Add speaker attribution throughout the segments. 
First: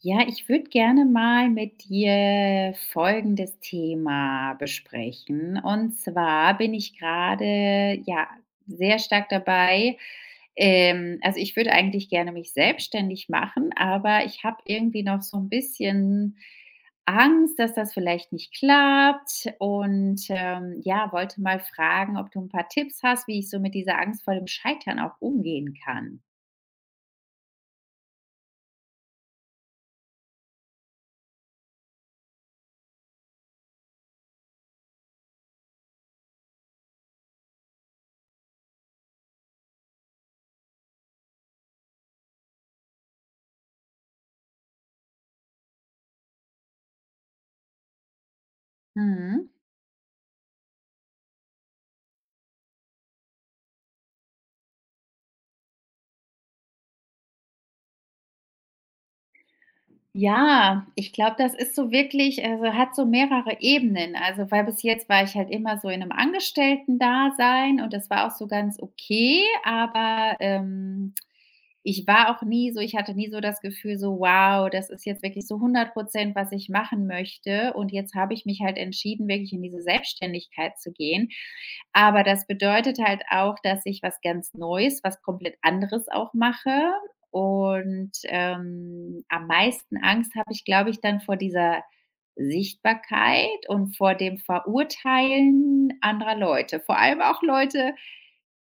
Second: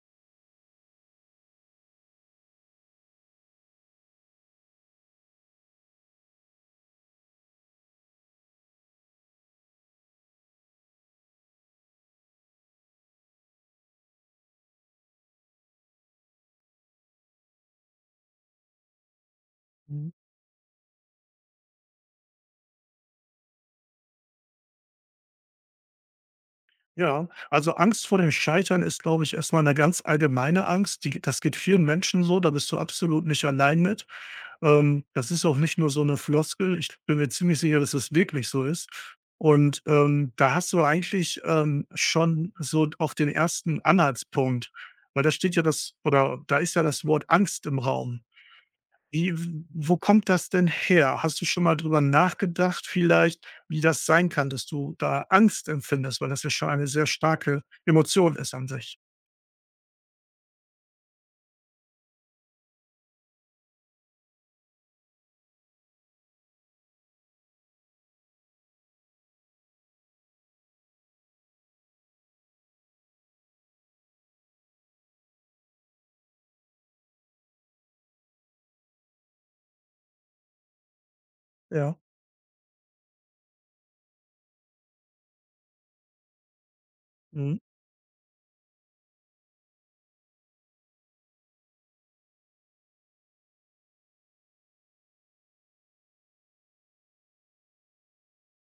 Speaker 1: Ja, ich würde gerne mal mit dir folgendes Thema besprechen. Und zwar bin ich gerade, ja, sehr stark dabei. Also ich würde eigentlich gerne mich selbstständig machen, aber ich habe irgendwie noch so ein bisschen Angst, dass das vielleicht nicht klappt,
Speaker 2: Mhm.
Speaker 1: und, ja, wollte mal fragen, ob du ein paar Tipps hast, wie ich so mit dieser Angst vor dem Scheitern auch umgehen kann.
Speaker 2: Ja, also Angst vor dem Scheitern ist, glaube ich, erstmal eine ganz allgemeine Angst. Die das geht vielen Menschen so, da bist du absolut nicht allein mit. Das ist auch nicht nur so eine Floskel. Ich bin mir ziemlich sicher, dass es wirklich so ist. Da hast du eigentlich, schon so auch den ersten Anhaltspunkt, weil da steht ja das oder da ist ja das Wort Angst im Raum. Wie
Speaker 1: Mhm.
Speaker 2: wo kommt das denn her? Hast du schon mal drüber nachgedacht vielleicht, wie das sein kann, dass du da Angst empfindest, weil das ja schon eine sehr starke Emotion ist an sich?
Speaker 1: Ja, ich glaube, das ist so wirklich, also hat so mehrere Ebenen. Also weil bis jetzt war ich halt immer so in einem Angestellten-Dasein, und das war auch so ganz okay, aber, ich war auch nie so ich hatte nie so das Gefühl so: „Wow, das ist jetzt wirklich so 100%, was ich machen möchte." Und jetzt habe ich mich halt entschieden, wirklich in diese Selbstständigkeit zu gehen.
Speaker 2: Ja.
Speaker 1: Aber das bedeutet halt auch, dass ich was ganz Neues, was komplett anderes auch mache.
Speaker 2: Mhm.
Speaker 1: Und am meisten Angst habe ich, glaube ich, dann vor dieser Sichtbarkeit und vor dem Verurteilen anderer Leute. Vor allem auch Leute,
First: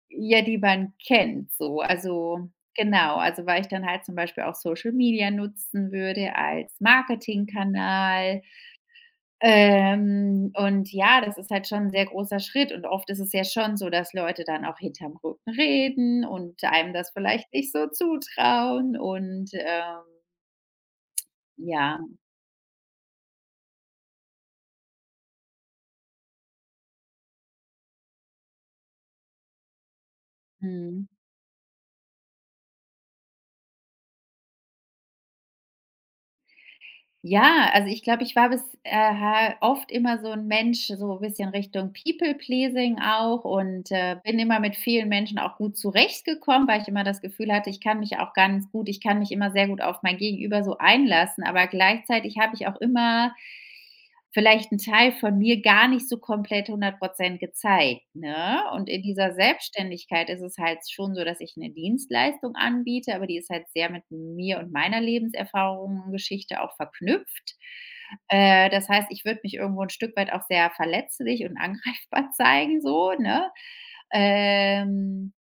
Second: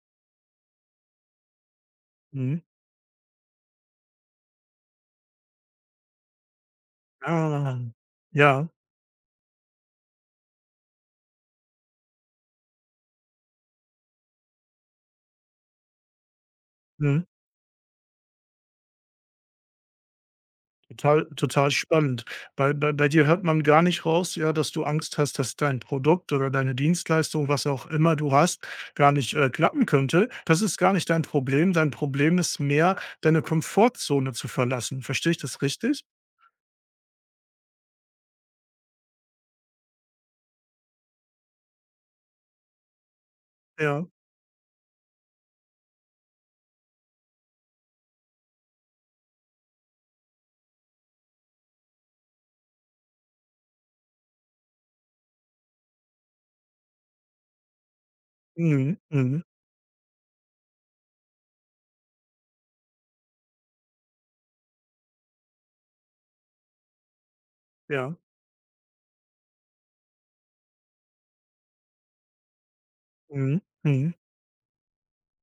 Speaker 1: ja, die man kennt so. Also,
Speaker 2: Mhm.
Speaker 1: genau, also weil ich dann halt zum Beispiel auch Social Media nutzen würde als
Speaker 2: Ah.
Speaker 1: Marketingkanal,
Speaker 2: Ja.
Speaker 1: und ja, das ist halt schon 'n sehr großer Schritt, und oft ist es ja schon so, dass Leute dann auch hinterm Rücken reden und einem das
Speaker 2: Mhm.
Speaker 1: vielleicht nicht so zutrauen, und,
Speaker 2: Total
Speaker 1: ja,
Speaker 2: spannend. Bei dir hört man gar nicht raus, ja, dass du Angst hast, dass dein Produkt oder deine Dienstleistung, was auch immer du hast, gar nicht, klappen könnte. Das ist gar nicht
Speaker 1: mhm.
Speaker 2: dein Problem. Dein Problem ist mehr, deine Komfortzone zu verlassen. Verstehe ich das richtig?
Speaker 1: Ja, also ich glaube, ich war bis ha oft immer so 'n Mensch, so bisschen Richtung People Pleasing auch, und,
Speaker 2: Ja.
Speaker 1: äh, bin immer mit vielen Menschen auch gut zurechtgekommen, weil ich immer das Gefühl hatte, ich kann mich immer sehr gut auf mein Gegenüber so einlassen, aber gleichzeitig habe ich auch immer vielleicht ein Teil von mir gar nicht so komplett 100% gezeigt, ne? Und
Speaker 2: Mhm,
Speaker 1: in dieser
Speaker 2: mhm,
Speaker 1: Selbstständigkeit ist es halt schon so, dass ich eine Dienstleistung anbiete, aber die ist halt sehr mit mir und meiner Lebenserfahrung und Geschichte auch verknüpft.
Speaker 2: ja.
Speaker 1: Das heißt, ich würde mich irgendwo ein Stück weit auch sehr verletzlich und angreifbar zeigen so, ne?
Speaker 2: Mhm, mhm,
Speaker 1: Ähm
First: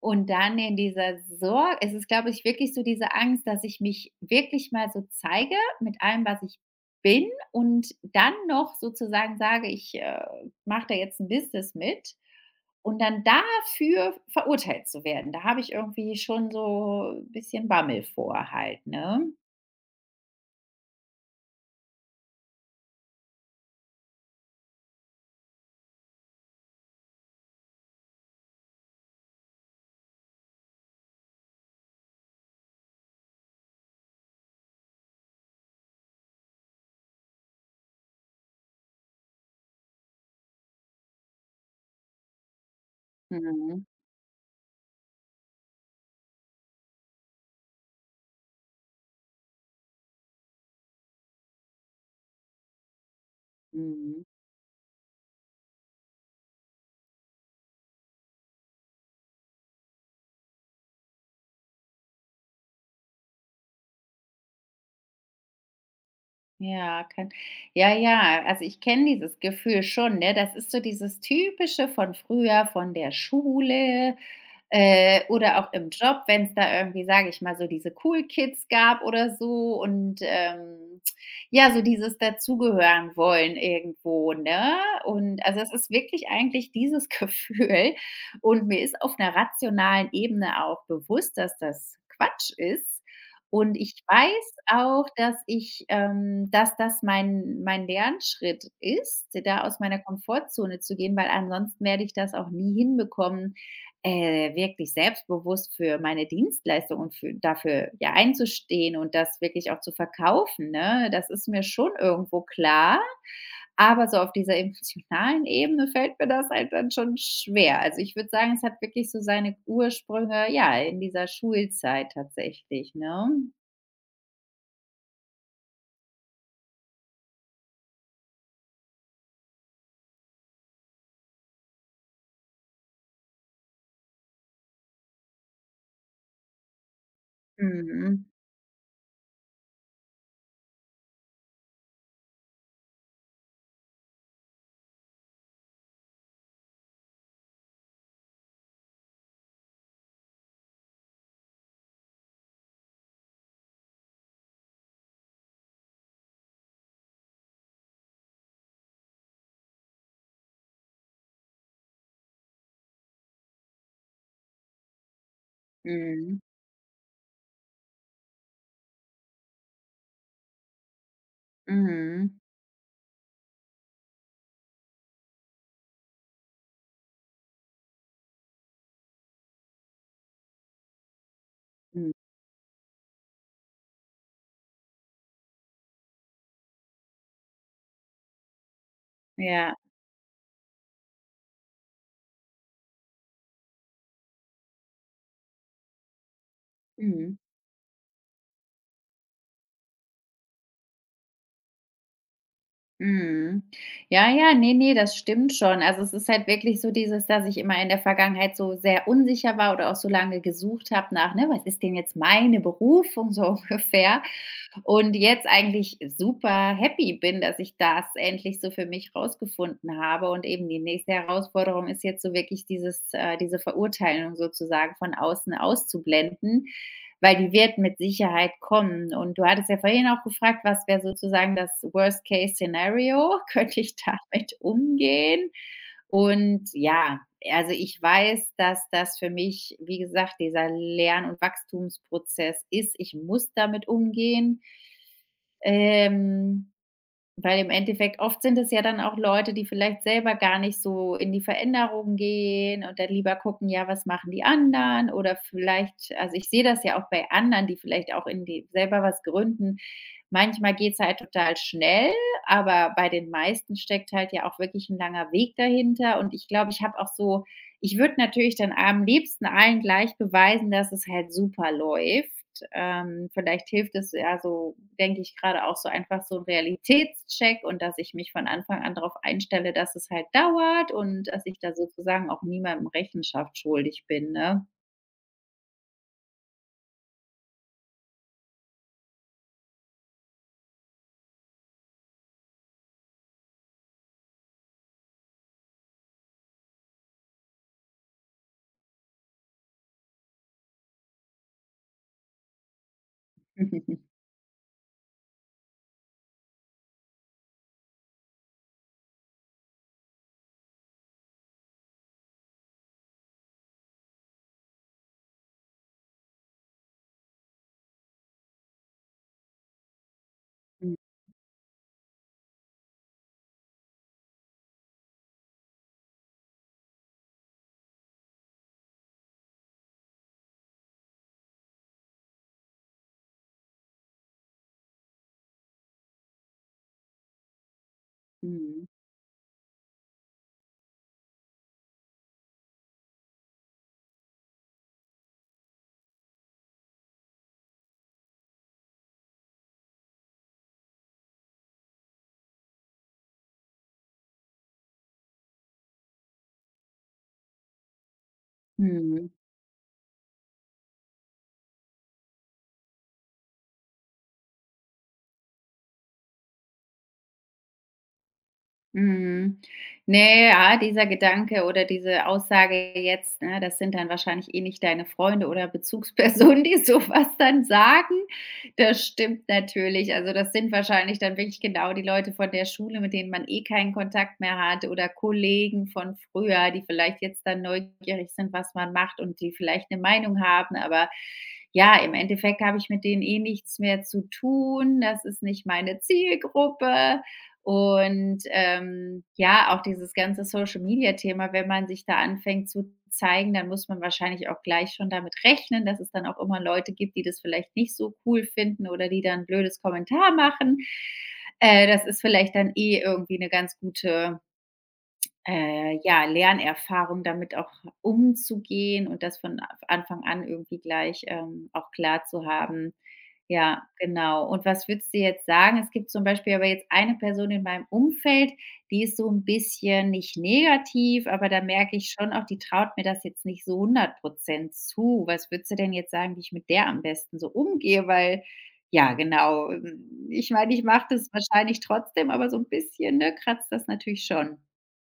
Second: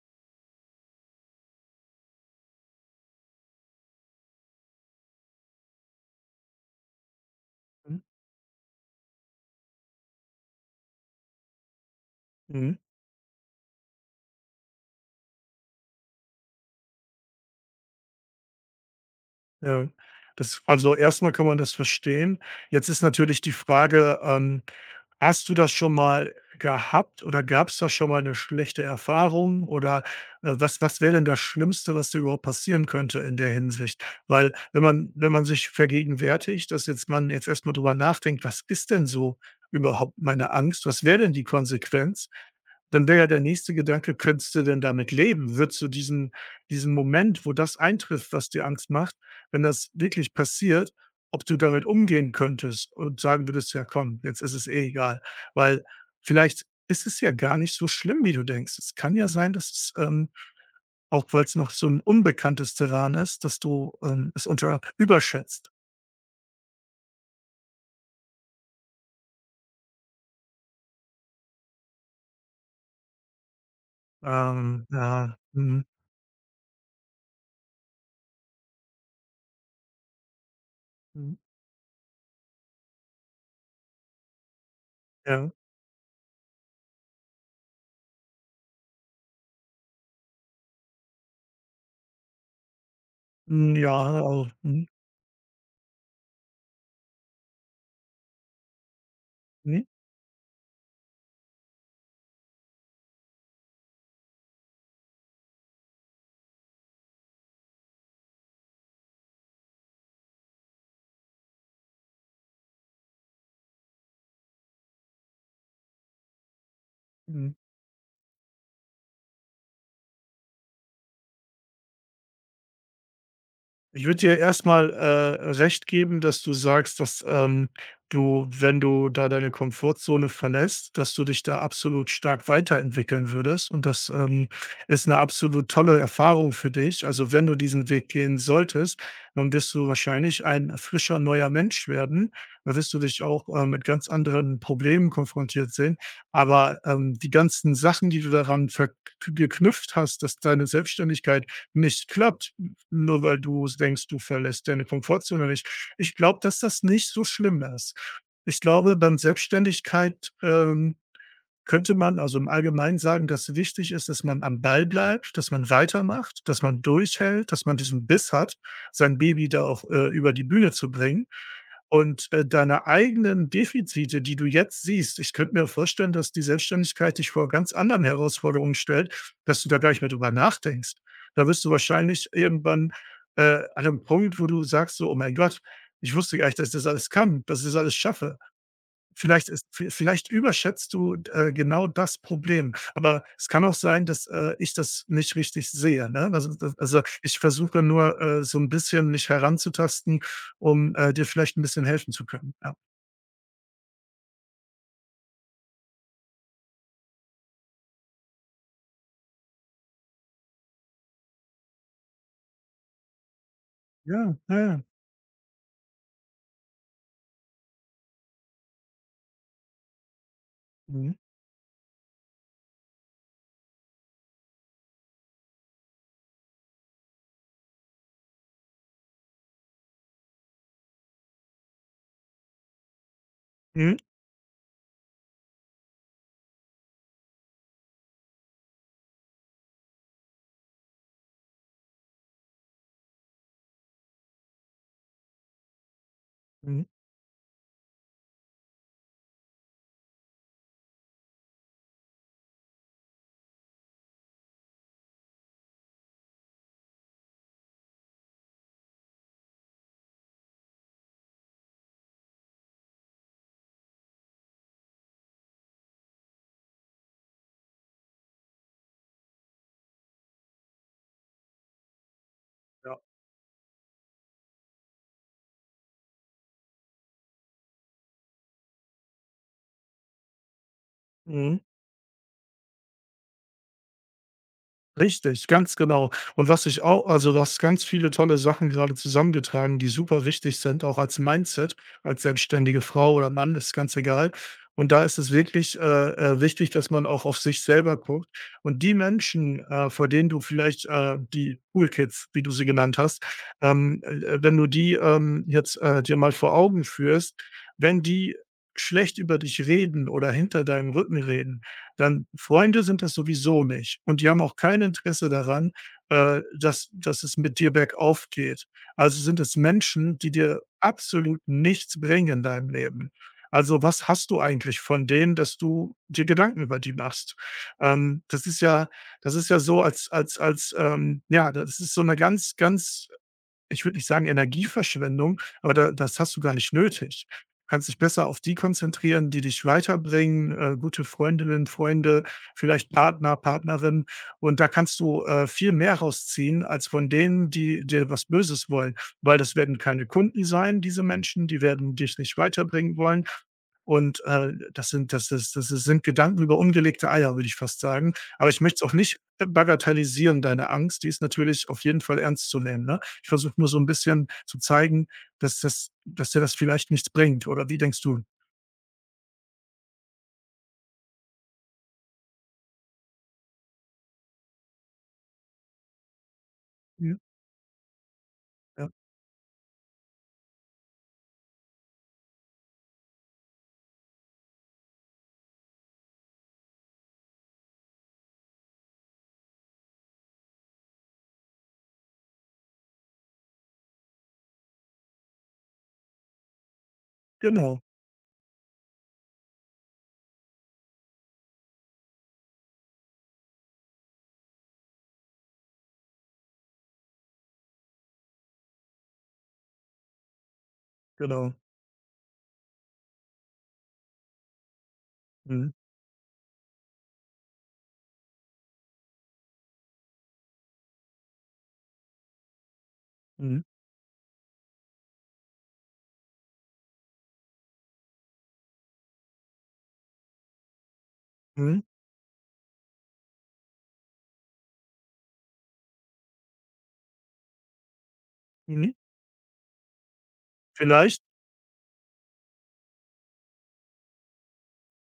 Speaker 1: und dann in dieser Sorge, es ist, glaube ich, wirklich so diese Angst, dass ich mich wirklich mal so zeige mit allem, was ich bin, und
Speaker 2: mhm,
Speaker 1: dann noch sozusagen sage, ich, mache da jetzt ein Business mit
Speaker 2: mhm.
Speaker 1: und dann dafür verurteilt zu werden. Da habe ich irgendwie schon so ein bisschen Bammel vor halt, ne?
Speaker 2: Ja, das also, erstmal kann man das verstehen. Jetzt ist natürlich die Frage, hast du das schon mal gehabt oder gab es da schon mal eine schlechte Erfahrung oder, was wäre denn das Schlimmste, was dir überhaupt passieren könnte in der Hinsicht? Weil wenn man sich vergegenwärtigt, dass jetzt man jetzt erstmal drüber nachdenkt: „Was ist denn so überhaupt meine Angst? Was wäre denn die Konsequenz?“ Dann wäre ja der nächste
Speaker 1: Mhm,
Speaker 2: Gedanke: „Könntest du denn damit leben?“ Würdest du diesen Moment, wo das eintrifft, was dir Angst macht, wenn das wirklich passiert, ob du damit umgehen könntest und sagen würdest: „Ja komm,
Speaker 1: mhm.
Speaker 2: jetzt ist es eh egal.“ Weil vielleicht ist es ja gar nicht so schlimm, wie du denkst. Es kann ja sein, dass es, auch weil's noch so ein unbekanntes Terrain ist, dass du, es unter überschätzt.
Speaker 1: Ja, kann ja, ja, also ich kenne dieses Gefühl schon, ne? Das ist so dieses Typische von früher, von der Schule, Äh,
Speaker 2: Ja,
Speaker 1: Oder auch
Speaker 2: mhm,
Speaker 1: im Job, wenn es da irgendwie, sage ich mal, so diese Cool Kids gab oder so, und,
Speaker 2: mhm,
Speaker 1: ja, so dieses dazugehören wollen irgendwo, ne? Und
Speaker 2: ja,
Speaker 1: also es ist wirklich eigentlich dieses Gefühl, und mir ist auf einer rationalen Ebene auch bewusst, dass das Quatsch ist.
Speaker 2: hm,
Speaker 1: Und ich
Speaker 2: ja, au
Speaker 1: weiß
Speaker 2: mhm,
Speaker 1: auch, dass das mein Lernschritt ist, da aus
Speaker 2: mhm,
Speaker 1: meiner Komfortzone zu gehen, weil ansonsten werde ich das auch nie hinbekommen, wirklich selbstbewusst für meine Dienstleistung und für dafür, ja, einzustehen und das wirklich auch zu verkaufen, ne? Das ist mir schon irgendwo klar, aber so auf dieser emotionalen Ebene fällt mir das halt dann schon
Speaker 2: mhm.
Speaker 1: schwer. Also ich würde sagen, es hat wirklich so seine Ursprünge, ja, in dieser Schulzeit tatsächlich, ne?
Speaker 2: Ich würde dir erstmal recht geben, dass du sagst, dass, du, wenn du da deine Komfortzone verlässt, dass du dich da absolut stark weiterentwickeln würdest und das, ist eine absolut tolle Erfahrung für dich. Also, wenn du diesen Weg
Speaker 1: Mhm.
Speaker 2: gehen solltest, dann wirst du wahrscheinlich ein frischer, neuer Mensch werden. Da wirst du dich auch, mit ganz anderen Problemen konfrontiert sehen. Aber, die ganzen Sachen, die du daran verk geknüpft hast, dass deine Selbstständigkeit nicht klappt, nur weil du denkst, du verlässt deine Komfortzone nicht. Ich glaube, dass das nicht so schlimm ist. Ich glaube, dann Selbstständigkeit, könnte man also im Allgemeinen sagen, dass wichtig ist, dass man am Ball bleibt, dass man
Speaker 1: Mhm.
Speaker 2: weitermacht, dass man durchhält, dass man diesen Biss hat, sein Baby da auch, über die Bühne zu bringen. Und,
Speaker 1: Mhm.
Speaker 2: deine eigenen Defizite, die du jetzt siehst, ich könnte mir vorstellen, dass die Selbstständigkeit dich vor ganz anderen Herausforderungen stellt, dass du da gar nicht mehr drüber nachdenkst. Da wirst du
Speaker 1: Mhm.
Speaker 2: wahrscheinlich irgendwann, an 'nem Punkt, wo du sagst so: „Oh mein Gott, ich wusste gar nicht, dass ich das alles kann, dass ich das alles schaffe.“ Vielleicht ist
Speaker 1: Ja.
Speaker 2: vielleicht überschätzt du, genau das Problem. Aber es kann auch sein, dass, ich das nicht richtig sehe, ne? Ich
Speaker 1: Mhm.
Speaker 2: versuche nur, so ein bisschen mich heranzutasten, um, dir vielleicht ein bisschen helfen zu können, ja.
Speaker 1: Mhm. Ja, ja, nee, nee, das stimmt schon. Also es ist halt wirklich so dieses, dass ich immer in der Vergangenheit so sehr unsicher war oder auch so lange gesucht habe nach, ne, was ist denn jetzt meine Berufung so ungefähr?
Speaker 2: Ja, ja, ja.
Speaker 1: Und jetzt eigentlich super happy bin, dass ich das endlich so für mich rausgefunden habe. Und eben die nächste
Speaker 2: Mhm.
Speaker 1: Herausforderung ist jetzt so wirklich dieses, diese Verurteilung sozusagen von außen auszublenden, weil die wird mit Sicherheit kommen. Und du hattest ja vorhin auch gefragt, was wäre sozusagen das Worst-Case-Szenario? Könnte ich
Speaker 2: Mhm,
Speaker 1: damit umgehen? Und ja, also ich weiß, dass das für mich, wie gesagt, dieser Lern- und Wachstumsprozess ist. Ich muss damit umgehen. Ähm.
Speaker 2: mhm,
Speaker 1: Weil im Endeffekt oft sind es ja dann auch Leute, die vielleicht selber gar nicht so in die Veränderung gehen und dann lieber gucken, ja, was machen die anderen? Oder vielleicht, also ich sehe das ja auch bei anderen, die vielleicht auch in die selber was gründen. Manchmal geht's halt total schnell, aber bei den meisten steckt halt ja auch wirklich ein langer Weg dahinter. Und ich glaube, ich habe auch so ich würde natürlich dann am liebsten allen gleich beweisen, dass es halt super läuft.
Speaker 2: ja,
Speaker 1: Vielleicht hilft es ja so, denke ich gerade, auch so einfach so ein Realitätscheck, und dass ich mich von Anfang an darauf einstelle, dass es halt dauert und dass
Speaker 2: mhm.
Speaker 1: ich da sozusagen auch niemandem Rechenschaft schuldig bin, ne?
Speaker 2: Richtig, ganz genau. Und was ich auch, also, du hast ganz viele tolle Sachen gerade zusammengetragen, die super wichtig sind, auch als Mindset, als selbstständige Frau oder Mann, ist ganz egal. Und da ist es wirklich, wichtig, dass man auch auf sich selber guckt. Und die Menschen, vor denen du vielleicht, die Cool Kids, wie du sie genannt hast, wenn du die, jetzt, dir mal vor Augen führst, wenn die schlecht über dich reden oder hinter deinem Rücken reden, dann Freunde sind das sowieso nicht und die haben auch kein Interesse daran, dass es mit dir bergauf geht. Also sind es Menschen, die dir absolut nichts bringen in deinem Leben. Also, was hast du eigentlich von denen, dass du dir Gedanken über die machst? Ähm, das ist ja das ist ja so als ja, das ist so eine ganz, ganz ich würde nicht sagen Energieverschwendung, aber da das hast du gar nicht nötig. Du kannst dich besser auf die
Speaker 1: Mhm.
Speaker 2: konzentrieren, die dich weiterbringen, gute Freundinnen, Freunde, vielleicht Partner, Partnerin. Und da kannst du, viel mehr rausziehen als von denen, die dir was Böses wollen, weil das werden keine Kunden sein, diese Menschen, die werden dich nicht weiterbringen wollen. Und, das sind das ist sind Gedanken über ungelegte Eier, würde ich fast sagen. Aber ich möchte es auch nicht,
Speaker 1: Mhm.
Speaker 2: bagatellisieren, deine Angst, die ist natürlich auf jeden Fall ernst zu nehmen, ne? Ich versuche nur so ein bisschen zu zeigen, dass dir das vielleicht nichts bringt, oder wie denkst du?
Speaker 1: Mhm. Ne, ja, dieser Gedanke oder diese Aussage jetzt, ne, das sind dann wahrscheinlich eh nicht deine Freunde oder Bezugspersonen, die so
Speaker 2: Mhm,
Speaker 1: was dann sagen.
Speaker 2: ja,
Speaker 1: Das stimmt natürlich. Also das sind wahrscheinlich dann wirklich genau die Leute von der Schule, mit denen man eh keinen Kontakt mehr hat, oder Kollegen von früher, die vielleicht jetzt dann neugierig sind, was man macht, und die vielleicht eine Meinung haben, aber ja, im Endeffekt habe ich mit denen eh nichts mehr zu tun. Das ist nicht meine Zielgruppe.
Speaker 2: genau,
Speaker 1: Und, ja, auch dieses ganze Social-Media-Thema, wenn man sich da anfängt zu zeigen, dann muss man wahrscheinlich auch gleich schon damit rechnen, dass es dann auch immer Leute gibt, die das vielleicht nicht so cool finden oder die dann 'n blödes Kommentar machen.
Speaker 2: genau.
Speaker 1: Das ist vielleicht dann eh irgendwie eine ganz gute
Speaker 2: Mhm,
Speaker 1: äh, ja, Lernerfahrung, damit auch umzugehen und das von a Anfang an irgendwie gleich, auch klar zu haben.
Speaker 2: mhm,
Speaker 1: Ja, genau. Und was würdest du jetzt sagen? Es gibt zum Beispiel aber jetzt eine Person in meinem Umfeld, die ist so ein bisschen, nicht negativ, aber da
Speaker 2: mhm,
Speaker 1: merke ich schon auch, die traut mir das jetzt nicht so 100% zu. Was würdest du denn jetzt sagen, wie ich mit der am besten so umgehe? Weil
Speaker 2: mhm.
Speaker 1: ja, genau, ich meine, ich mache
Speaker 2: Vielleicht
Speaker 1: das wahrscheinlich trotzdem, aber so ein bisschen, ne, kratzt das natürlich schon.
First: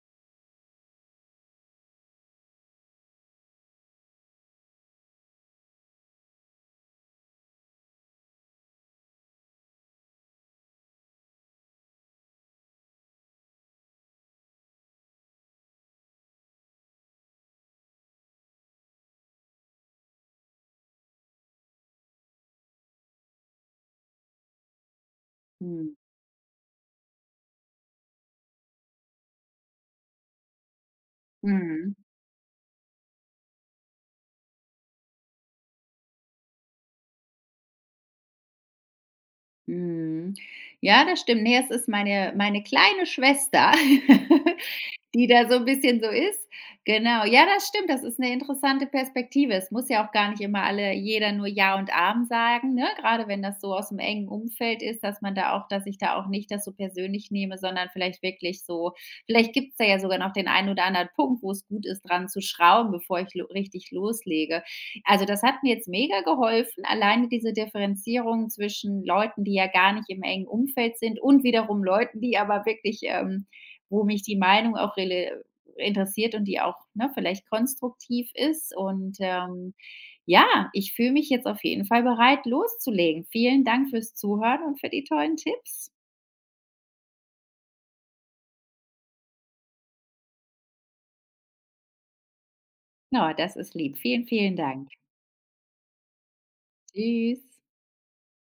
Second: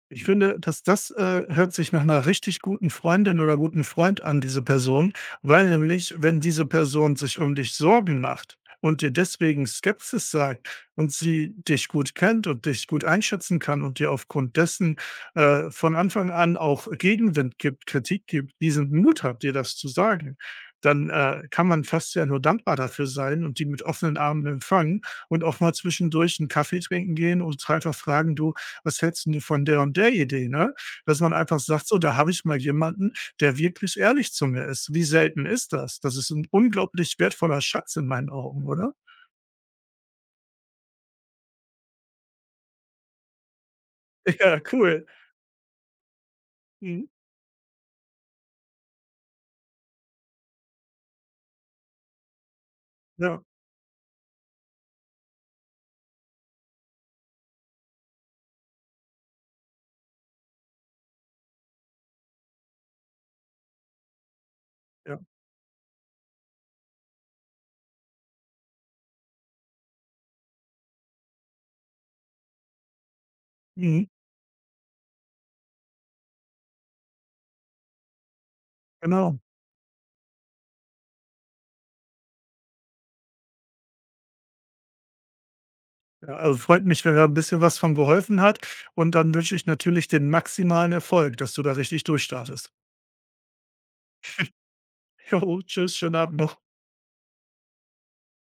Speaker 2: Ich finde, dass das, hört sich nach einer richtig guten Freundin oder guten Freund an, diese Person, weil nämlich, wenn diese Person sich um dich Sorgen macht und dir deswegen Skepsis sagt und sie dich gut kennt und dich gut einschätzen kann und dir aufgrund dessen, von Anfang an auch Gegenwind gibt, Kritik gibt, diesen Mut hat, dir das zu sagen, dann, kann man fast ja nur dankbar dafür sein und die mit offenen Armen empfangen und auch mal
Speaker 1: Mhm.
Speaker 2: zwischendurch einen Kaffee trinken gehen und einfach fragen: „Du, was hältst 'n von der und der Idee, ne? Dass man einfach sagt:
Speaker 1: Mhm,
Speaker 2: „So, da habe ich mal jemanden, der wirklich ehrlich zu mir ist.“ Wie selten ist das? Das ist ein unglaublich wertvoller Schatz in meinen Augen, oder?
Speaker 1: mhm. Ja, das stimmt. Ne, es ist meine kleine Schwester,
Speaker 2: Ja, cool.
Speaker 1: die da so ein bisschen so ist.
Speaker 2: Mhm.
Speaker 1: Genau. Ja, das stimmt. Das ist eine interessante Perspektive. Es muss ja auch gar nicht immer alle jeder nur Ja und Amen sagen, ne? Gerade
Speaker 2: Ja,
Speaker 1: wenn das so aus dem engen Umfeld ist, dass man da auch dass ich da auch nicht das so persönlich nehme, sondern vielleicht wirklich so, vielleicht gibt es da ja sogar noch den einen oder anderen Punkt, wo es gut ist, dran zu schrauben, bevor ich lo richtig loslege.
Speaker 2: ja.
Speaker 1: Also, das hat mir jetzt mega geholfen, alleine diese Differenzierung zwischen Leuten, die ja gar nicht im engen Umfeld sind, und wiederum Leuten, die aber wirklich, wo
Speaker 2: Mhm.
Speaker 1: mich die Meinung auch rele interessiert und die auch, ne, vielleicht konstruktiv ist. Und,
Speaker 2: Genau.
Speaker 1: ähm, ja, ich fühle mich jetzt auf jeden Fall bereit, loszulegen. Vielen Dank fürs Zuhören und für die tollen Tipps.
Speaker 2: Ja, also, freut mich, wenn da ein bisschen was von geholfen hat, und dann wünsche ich natürlich den maximalen Erfolg, dass du da richtig durchstartest.
Speaker 1: Na, das ist lieb. Vielen, vielen Dank.
Speaker 2: Jo, tschüss, schönen Abend noch.
Speaker 1: Tschüss.